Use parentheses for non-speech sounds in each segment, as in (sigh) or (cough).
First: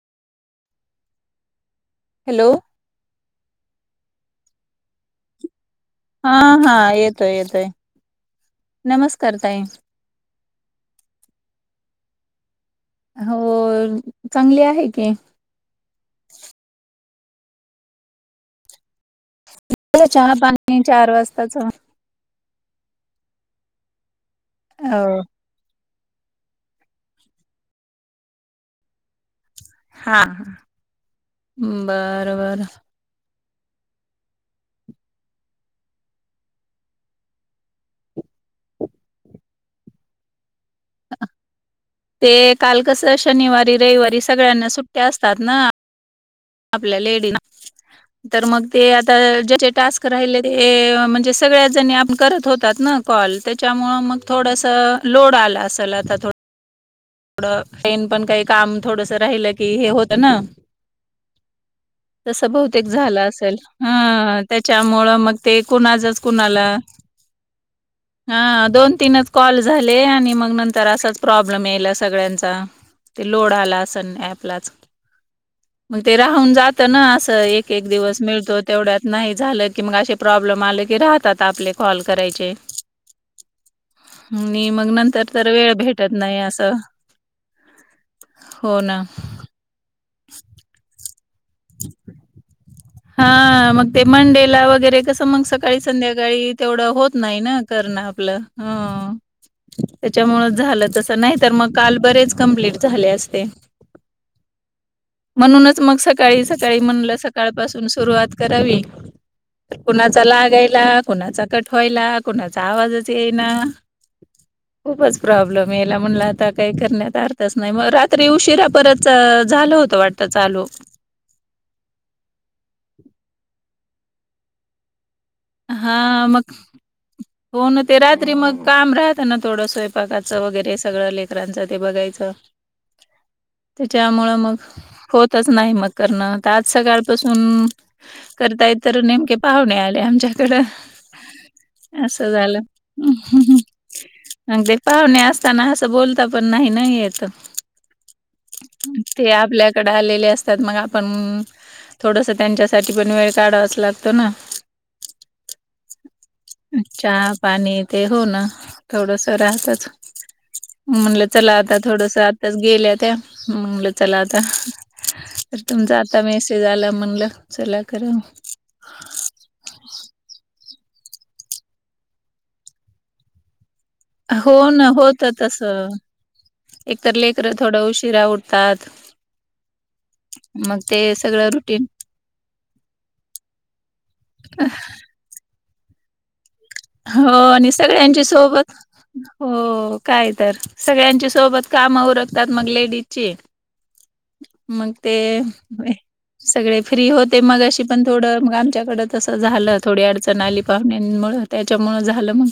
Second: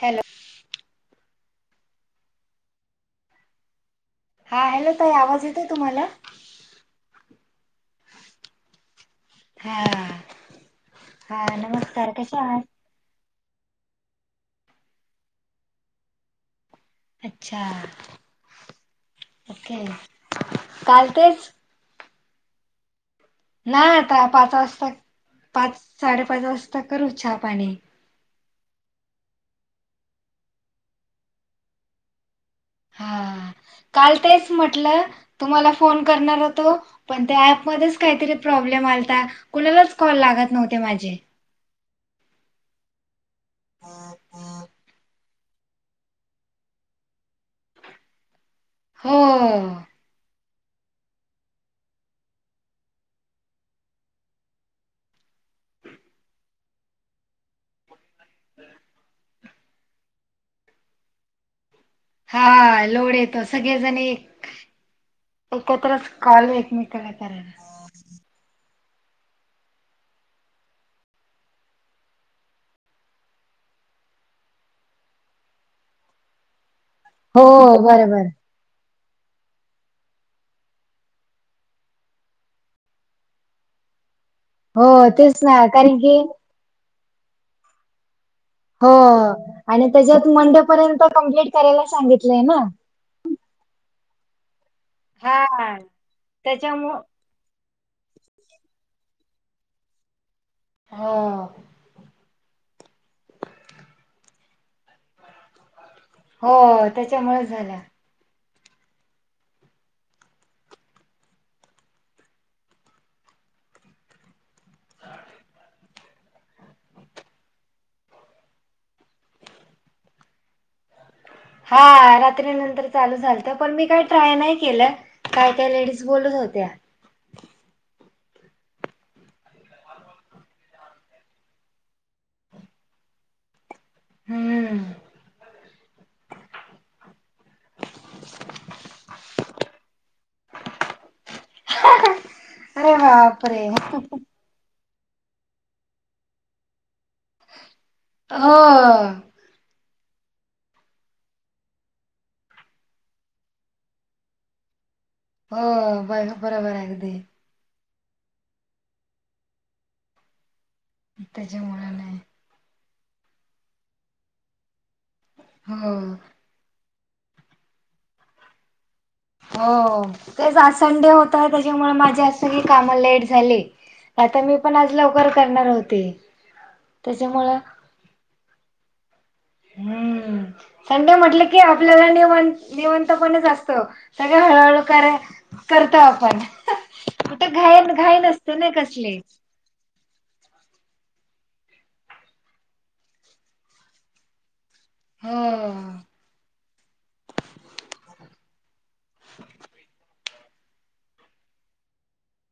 Hello hello हा hello काही आवाज येत आहे तुम्हाला? हा हा येतोय येतोय नमस्कार ताई हा हा नमस्कार कसा आहे? हो चांगली आहे की अच्छा ओके चहा पाणी चाल चार तेच वाजताच नाही आता पाच वाजता हो पाच साडेपाच वाजता करू चहापाणी हा बरं बरं हा काल तेच म्हटलं तुम्हाला फोन करणार होतो. पण त्या ऍपमध्येच काहीतरी प्रॉब्लेम आलाता कुणालाच कॉल लागतं नव्हते माझे ते काल कसं शनिवारी रविवारी सगळ्यांना सुट्टया असतात ना आपल्या लेडीज तर मग ते आता हो ज्या टास्क राहिले ते म्हणजे सगळ्या जणी आपण करत होतात ना कॉल त्याच्यामुळं मग थोडसं लोड आला असेल आता थोडं थोडं टेन पण काही काम थोडंसं राहिलं की हे होत ना तसं बहुतेक हा लोड झालं येतो असल, सगळेजण हं त्याच्यामुळं, मग ते कुणाचच कुणाला करायचं हां, दोन तीनच कॉल झाले आणि मंग नंतर असाच प्रॉब्लम यायला, अस सगळ्यांचा, ते लोड आला असन, ॲपला च. म ते राहून जात ना, असं हो एक- एक दिवस बरोबर मिळतो. तेवड्यात नाही झालं की, मग अशे प्रॉब्लेम आले की, राहतात आपले कॉल करायचे. मी हो मंग नंतर, तेच तर ना वेळ कारण की भेटत नही असं. हो आणि त्याच्यात मंडेपर्यंत, कम्प्लीट करायला सांगितलंय ना? हां, मग ते मंडेला वगैरे, कसं मग हा सकाळी- संध्याकाळी तेवढं त्याच्यामुळं होत नाही ना, करण आपलं, त्याच्यामुळ झाल हो. तसं नाही तर, मंग काल बरेच कंप्टीट झाले आस ते, म्हणूनच मग हो सकाळी-सकाळी म्हणलं त्याच्यामुळे सकाळ पस झालं. सुरुवात करावी. कुणाचा लागयला, कुणाचा कट व्हायला, कुणाचा आवाजच येईना. (inaudible) खूपच प्रॉब्लेम यायला, म्हणला आता काही करण्यात अर्थच नाही, म रात्री उशिरा परत च-झालं होतं वाट त चालू. हां रात्री नंतर चालू झालत, पण मी काही ट्राय नाही केलं. काय काय लेडीज हां, बोलत मंग. (inaudible) हो न, ते रात्री मग काम राहतं ना, थोडं स्वयंपाकाचं वगैरे, सगळं लेकरांचं ते बघायचं. (inaudible) त्याच्यामुळं मग, हम्म. होतच नाही मग करणं, त आज सकाळपासून करताय तर नेमके पाहुणे आले, आमच्या कड, असं झालं. अरे बापरे अन ते पाहुणे असताना, असं बोलता पण नाही ना, येत. हो ते आपल्या कडे आलेले असतात, मग आपण, थोडस त्यांच्यासाठी पण, वेळ काढावाच लागतो ना? हो, बर- बरोबर हाय गं ते. चहा पाणी ते, हो ना, थोडस राहतच, म्हनलं चला आता, त्याच्यामुळे थोडस नाही आ आत्ताच गेल्या त्या, म्हणल चला आता, तर तुमचा हो. आता मेसे ते झालं म्हणलं, चला कराव. हो, तेच आज संडे होता, त्याच्यामुळे माझे आज सगळी काम लेट झाले. आता हो मी पण ना, आज होत लवकर तस, करणार होते एकतर लेकर त्याच्यामुळं थोडं उशीरा ऊठतात. हम्म. संडे म्हटल सगळं की, रुटीन आपल्याला निवाण-निवांतपणेच असत, सगळ हळूहळू कराय करतो आपण. हो कुठे आणि घाई घाई सगळ्यांची नसते सोबत ना कसली हो काय तर, सगळ्यांची सोबत कामं उरकतात, मंग लेडीजची. मग ते, हो सगळे फ्री होते, मघाशी पण थोडं, मग आमच्याकड तस झालं, थोडी अडचण आली, पाहुण्यामुळ, त्याच्यामुळं झालं मग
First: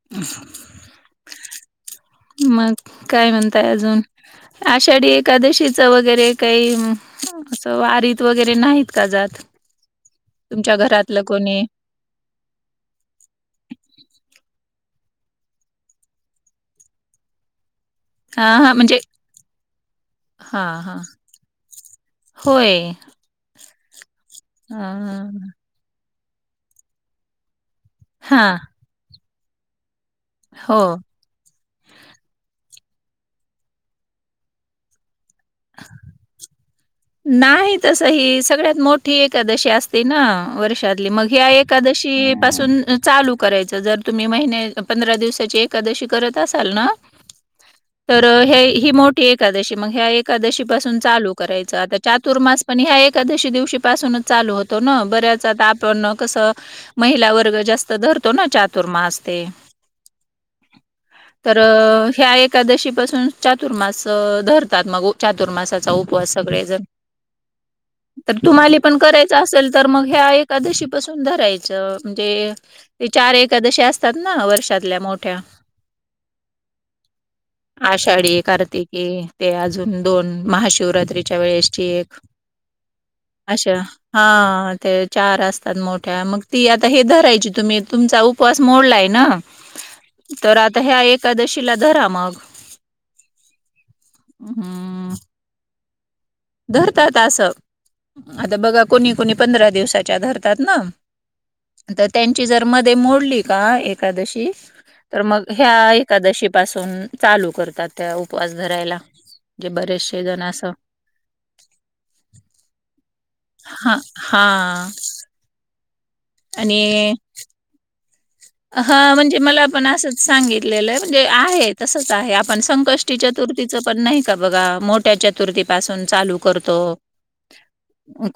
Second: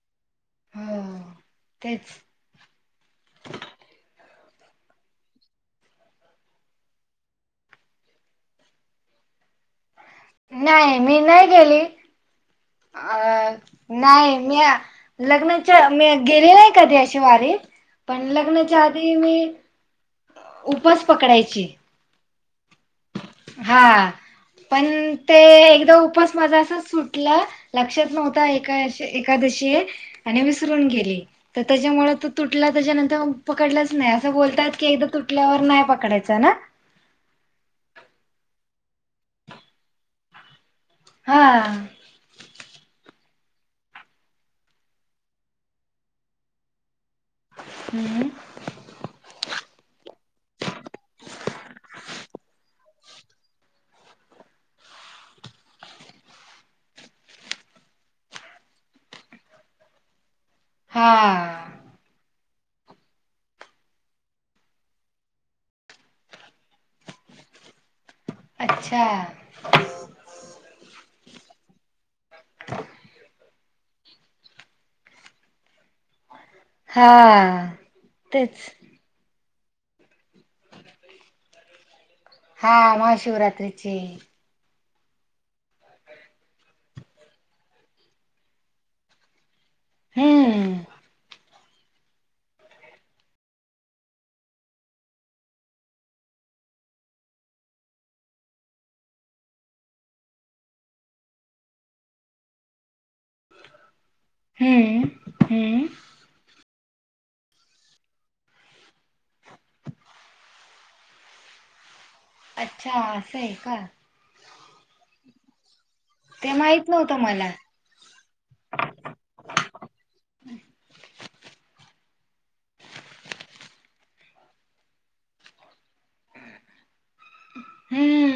(inaudible) हां, तेच मग, काय म्हणताय अजून? आषाढी एकादशीच वगैरे काही? अस वारीत वगैरे नाहीत का, जात? तुमच्या नाही, मी घरातलं नाही कोणी गेली आ नाही, म्या लग्नाच्या म्या गेलेली नाही कधी अशी वारीत पण हा हा लग्नाच्या म्हणजे आधी मी हा हा उपास पकडायची. होय. हा पण ते एकदा उपास माजा असाच सुटला, लक्षात नव्हता हा एका एकादशी हाय आणि विसरून हो गेली. तर त्याच्यामुळे तो तुटला, त्याच्यानंतर पकडलाच नाही. असं बोलतात की, एकदा तुटल्यावर नाही पकडायचं ना? नाही तस, ही सगळ्यात मोठी एकादशी असते ना, वर्षातली मग हा ह्या एकादशी की पासून चालू करायच. जर तुम्ही महिन्या पंधरा दिवसाची एकादशी करत असाल ना तर हम्म हे ही मोठी एकादशी मग ह्या एकादशी पासून चालू करायचं. आता चातुर्मास पण ह्या एकादशी दिवशी पासूनच चालू हो तो ना, बऱ्याच आता आपण अ कसं? महिला वर्ग जास्त धरतो ना, चातुर्मास ते हाआ. तर ह्या एकादशी पासून चातुर्मास धरतात मग चातुर्मासाचा उपवास सगळे जण, तर तुम्हाले पण अच्छा करायचं असेल तर मग ह्या एकादशी पासून धरायचं म्हणजे ते चार एकादशी असता तात ना वर्षातल्या मोठ्या हा आषाढी, तेच कार्तिक ये, ते अजून दोन महाशिवरात्रीच्या वेळेची एक हा अशा महाशिवरात्रीची हा ते चार असतात मोठ्या, मग ती आता हे धरायची तुम्ही, तुमचा उपवास मोडलाय ना? तर हम्म आता ह्या एकादशी तिला धरा मग हम्म धरतात आसं, आता बघा कोणी कोणी पंधरा दिवसाच्या धरतात ना? तर त्यांची जर मध्ये मोडली का एकादशी हम्म तर मग ह्या हम्म एकादशी पासून चालू करतात, त्या उपवास धरायला. जे बरेचसे जण आस अच्छा, आसं हाय का? हाआ. ते माहीत नव्हतं मला. हा म्हणजे मला आपण असंच सांगितलेलं आहे म्हणजे आहे तसंच आहे आपण संक कष्टी चतुर्तीचं पण नाही का बघा? मोठ्या चतुर्तीपासून चालू करतो.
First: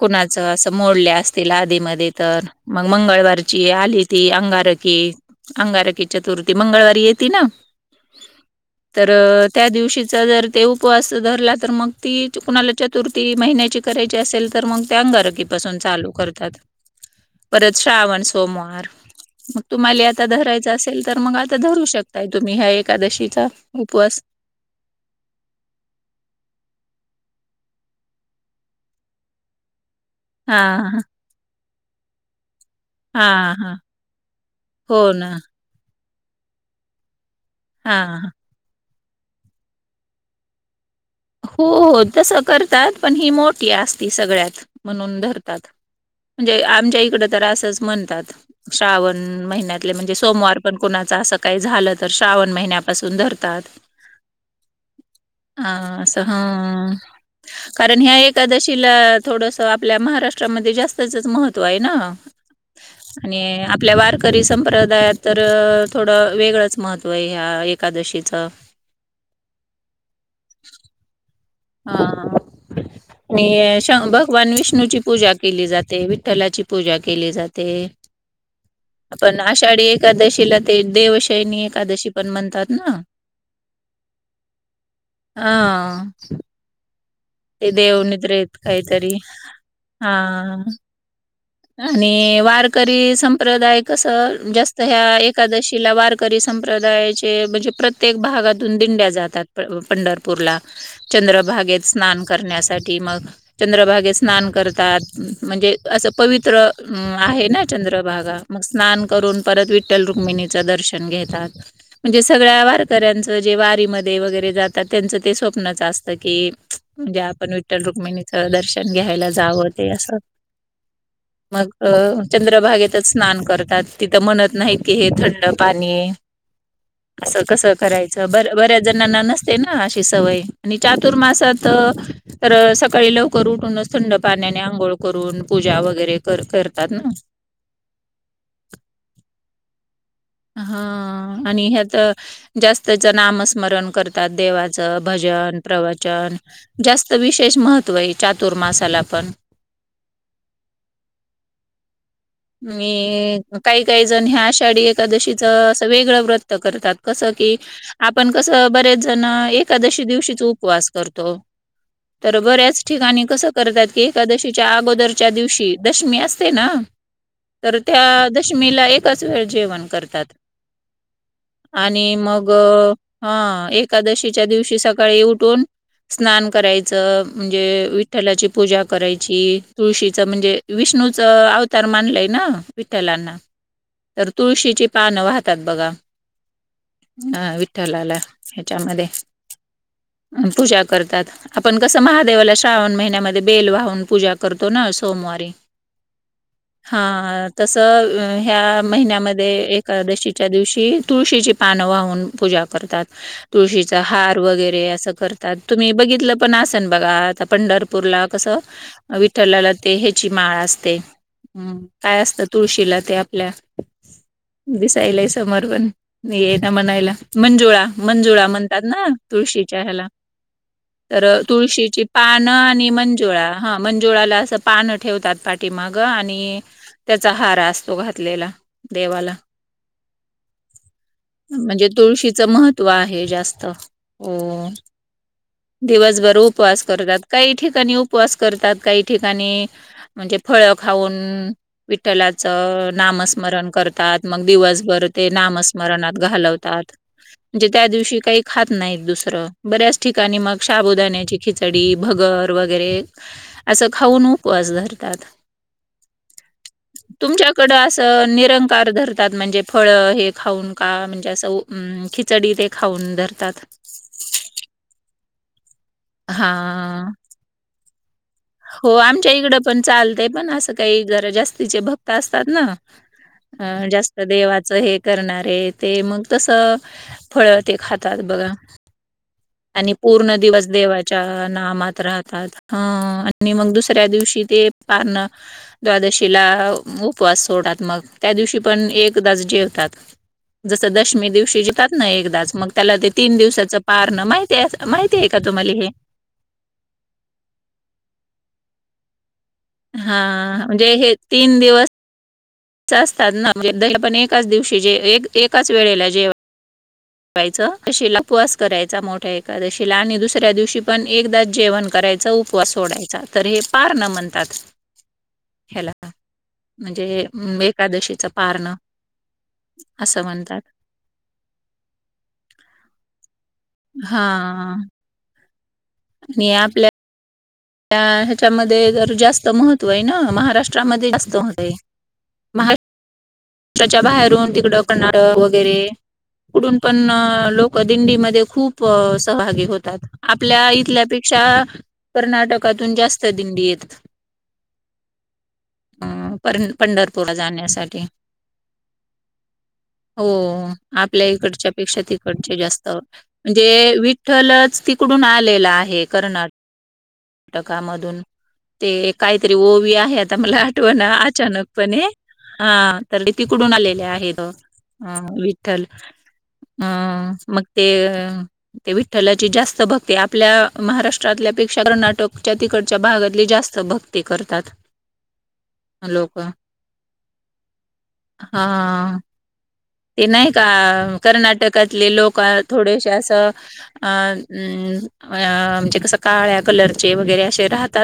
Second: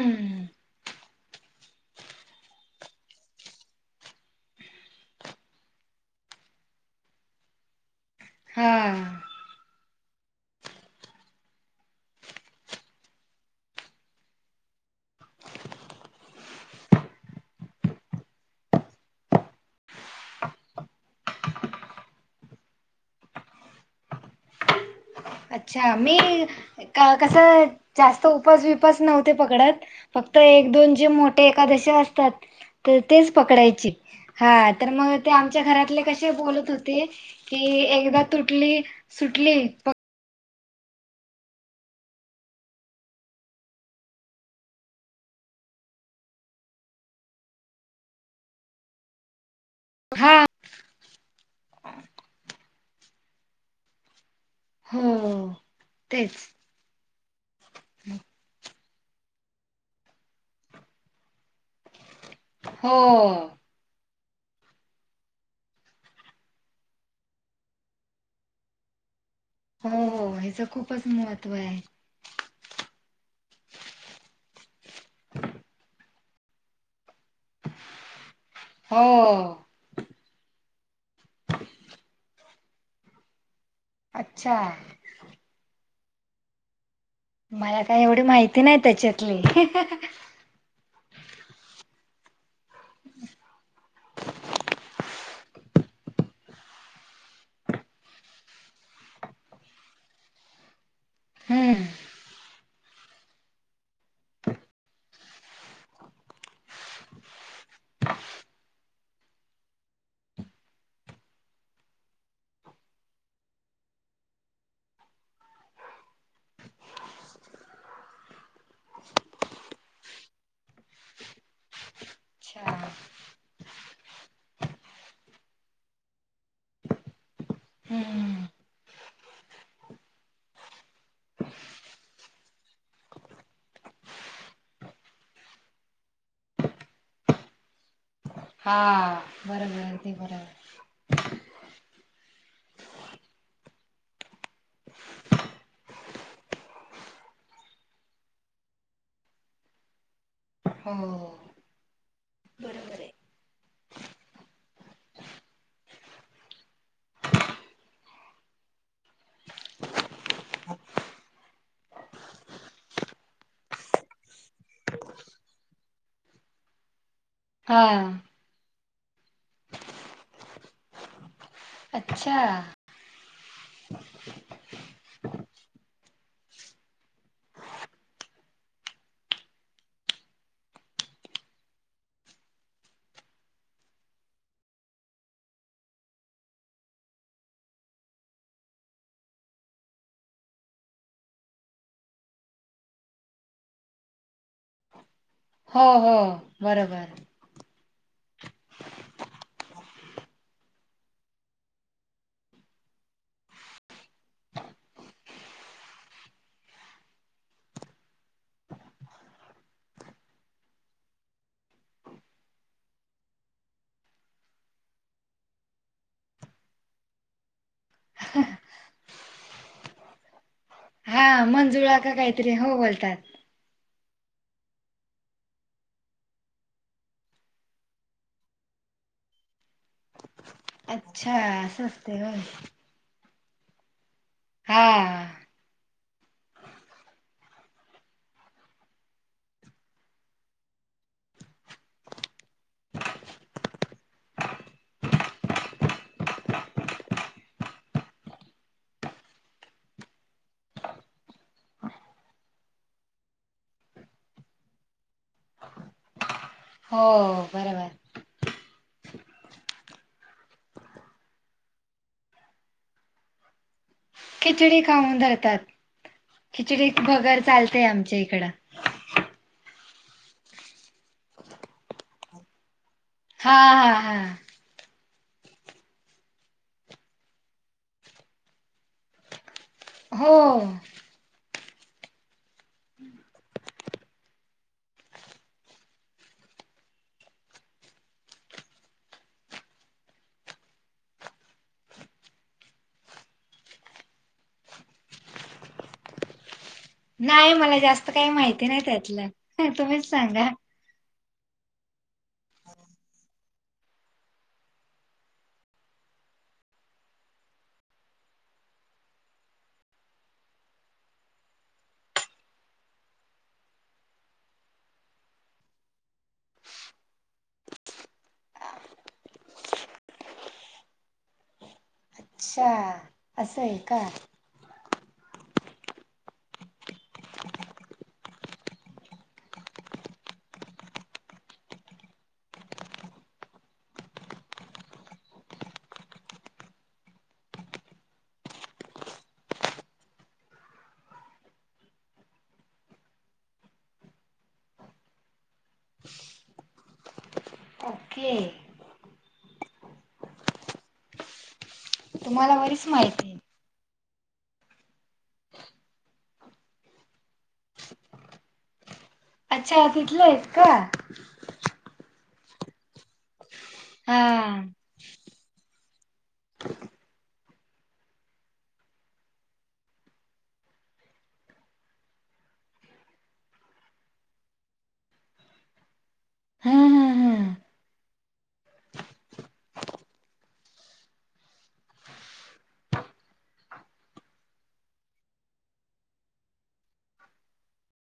कुणा अस मोडल्या असतील आधी मधे तर, मग मंगळवारची आली ती अंगार कि, अंगारकी चतुर्थी मंगळवारी येती ना? तर हा त्या दिवशीचा जर ते उपवास धरला तर, मग ती कुणाला चतुर्थी महिन्याची करायची असेल तर, मग त्या अंगारकी पाासून चालू करतात. ह (inaudible) परत श्रावण सोमवार मग तुम्हाले आता धरायचं असेल, तर मग आता धरू शकताय, तुम्ही ह्या एकादशीचा उपवास. अच्छा मी का कस जास्त उपास बीपास नव्हते पकडत. फक्त एक हां, दोन हां. जे मोठे एकादशी असतात तर तेच हां, हां. पकडायची, हा तर हो मग ना. ते आमच्या घरातले कसे बोलत होते कि? हां, एकदा हां. तुटली, सुटली हो हो तसं करतात. पण ही मोठी असती सगळ्यात म्हणून धरतात. म्हणजे आमच्या इकड तर असंच म्हणतात. श्रावण महिन्यात म्हणजे हा सोमवार पण कोणाचा अस काही झालं तर, श्रावण महिन्यापासून धरतात. हो हा असं तेच, हा कारण ह्या एकादशी तीला थोडस आपल्या महाराष्ट्रामध्ये जास्तचच महत्त्व आहे ना. हो आणि आपल्या वार करी संप्रदायात तर थोडं वेगळंच महत्त्व आहे. ह्या एकादशीचं. हो हो, हितं खूपच महत्त्व आहे. हा हा आणि भगवान विष्णूची पूजा केली जाते. विठ्ठलाची, पूजा केली जाते. पण हो आषाढी एक एकादशीला ते देवशैनी एकादशी पण म्हणतात ना. अच्छा, ह. ते मला देव काय एवढी निद्रेत माहिती नाही काहीतरी त्याच्यातली हा. आणि वारकरी संप्रदाय कस. जास्त ह्या एकादशीला वार करी संप्रदायाचे म्हणजे प्रत्येक भागातून दिंड्या जातात पंढरपूरला. हम्म चंद्रभागेत स्नान करण्यासाठी. ती मग चंद्रभागे स्नान करतात. म्हणजे अस पवित्र आहे ना चंद्रभागा. मग स्नान करून परत विठ्ठल रुक्मिणी चं दर्शन घेतात. म्हणजे सगळ्या वारकऱ्यांचं जे वारीमध्ये वगैरे जातात. त्यांचं ते स्वप्नच असत की, म्हणजे आपण विठ्ठल रुक्मिणीचं दर्शन घ्यायला जावं ते असं. मग अच्छा चंद्रभागेतच स्नान करतात. तिथं म्हणत नाहीत की हे थंड पाणी हे. (inaudible) असं कसं करायचं. हम्म बर बऱ्याच जणांना नसते ना. अशी सवय आणि चातुर्मासात तर सकाळी लवकर उठूनच थंड पाण्याने आंघोळ करून, पूजा वगैरे कर करतात ना. हा बरोबर. ते बरोबर ह आणि ह्यात जास्तच नामस्मरण करत. त्यात देवाचं भजन, प्रव तर जास्त विशेष महत्व आहे चातुर्मासाला पण हो. मी काही काही जण ह्या आषाढी एकादशीच असं वेगळं व्रत करतात कसं की, आपण कसं बरेच जण एकादशी दिवशीच उपवास करतो. तर बऱ्याच ठिकाणी कसं करतात की एकादशीच्या अगोदरच्या दिवशी दशमी असते ना. तर हा त्या दशमीला एकच वेळ जेवण करतात. आणि अच्छा मग ह एकादशीच्या दिवशी सकाळी उठून स्नान करायचं. म्हणजे विठ्ठलाची पूजा करायची तुळशीच म्हणजे विष्णूच अवतार मानलंय. ना विठ्ठलांना तर तुळशीची पानं वाहतात बघा. हा विठ्ठलाला ह्याच्यामध्ये अ पूजा करतात. आपण कसं महादेवाला श्रावण महिन्यामध्ये बेल वाहून पूजा करतो ना सोमवारी. हा हा हा हा. तसं, ह्या महिन्यामध्ये, एकादशीच्या दिवशी. तुळशीची पानं वाहून पूजा करतात. तुळशीचा हार वगैरे असं करतात. तुम्ही बघितलं पण असन बघा. आता पंढर पूरला. कसं, विठ्ठलाला ते हेची माळ असते. ह, काय असतं? तुळशीला ते आपल्या दिसायलय समोर. पण येईना म्हणायला. मंजुळा. मंजुळा म्हणतात ना? तुळशीच्या ह्याला. हा तर मंजुळा तुळशीची का पानं काहीतरी हो आणि बोलतात मंजुळा हा. मंजुळाला असं, पान ठेवतात पाठीमाग. आणि त्याचा हार असतो घातलेला. देवाला. अच्छा, अस असतय व्हय. तो आहे जास्त. हो. हा दिवसभर उपवास करतात काही ठिकाणी उपवास करतात. काही ठिकाणी म्हणजे, फळं खाऊन विठ्ठलाच नामस्मरण करतात. मग दिवसभर ते नामस् मरणात घालवतात. म्हणजे, त्या दिवशी काही खात नाहीत दुसरं. बऱ्याच ठिकाणी मग शाबूदण्याची खिचडी, भगर वगैरे, असं खाऊन उपवास धरतात. हो तुमच्याकड बरोबर असं, निरंकार धर तात. म्हणजे, फळ हे खाऊन का? म्हणजे असं खिचडी ते खाऊन धरतात. खिचडी खाऊन धरतात. खिचडी हां. भगर चालते, आमच्या इकडं. हो, आमच्या इकडं पण चालतय. पण असं काही जरा, जास्तीचे भक्त असतात न. हा अ हा जास्त हा देवा हे करणारे. ते मग तस, फळ ते खातात बघा. आणि हो पूर्ण दिवस देवा च्या नामात राहतात. ह, आणि मग दुसऱ्या दिवशी ते पारण द्वादशीला उपवास सोडात. मग त्या दिवशी पण, एकदाच जेवतात. जसं, दशमी दिवशी जीतात ना एकदाच. मग त्याला ते तीन दिवसाच पार न. माहिती अस, माहितेय का, तुम्हाली हे? नाही. मला जास्त काय माहिती नाही, त्यातलं. तुम्हीच सांगा हा. म्हणजे हे तीन दिवस असतात ना. द आपण एकाच दिवशीे, एकाच वेळेला जेव जेवायचं. शीला ऊपवास करायचा, मोठ्या एकादशीला आणि दुसऱ्या दिवशी पण एकदाच जेवण करायचं. उप वास सोडायचा. तर हे पारन म्हणतात. (inaudible) ह्याला. म्हणजे एकादशीचं पारणं असं म्हणतात. अच्छा. असंय का? हा. आ. मी आपल्या त्या ह्याच्यामध्ये तर जास्त महत्त्वय ना. महाराष्ट्रामध्ये जास्त महतय. च्या बाहेरुन तिकडं, कर्नाटक वगैरे. कडून पण लोकं दिंडीमध्ये खूप, सहभागी होतात. आपल्या इथल्यापेक्षा, कर्नाटकातून जास्त दिंडी येत. (inaudible) ह परं - पंढरपूर जाण्यासाठी. ओके हो. आपल्या इकडच्या पेक्षा तुम्हाला तिकडचे बरीच जास्त- माहिती आहे. म्हणजे विठ्ठलच तिकडून आलेला आहे. कर्नाट कर्नाटकामधून. ते काहीतरी अच्छा ओवी आहे. तिथलं आता आहेत मला का आठव ना अचानकपणे. हा. तर ते तिकडून आलेले हा आहेत. विठ्ठल. हं. मग ते- ते विठ्ठलाची जास्त भक्ती. आपल्या महाराष्ट्रातल्यापेक्षा कर्नाटकच्या तिकडच्या भागातली जास्त भक्त- हे करतात. हम हॅलो. का. हम्म हां. ते नाही का? कर्नाटकातले लोक थोडेसे असं- अम. अं. आ. म्हणजे कस काळ्या कलरचे वगैरे असे राहतात.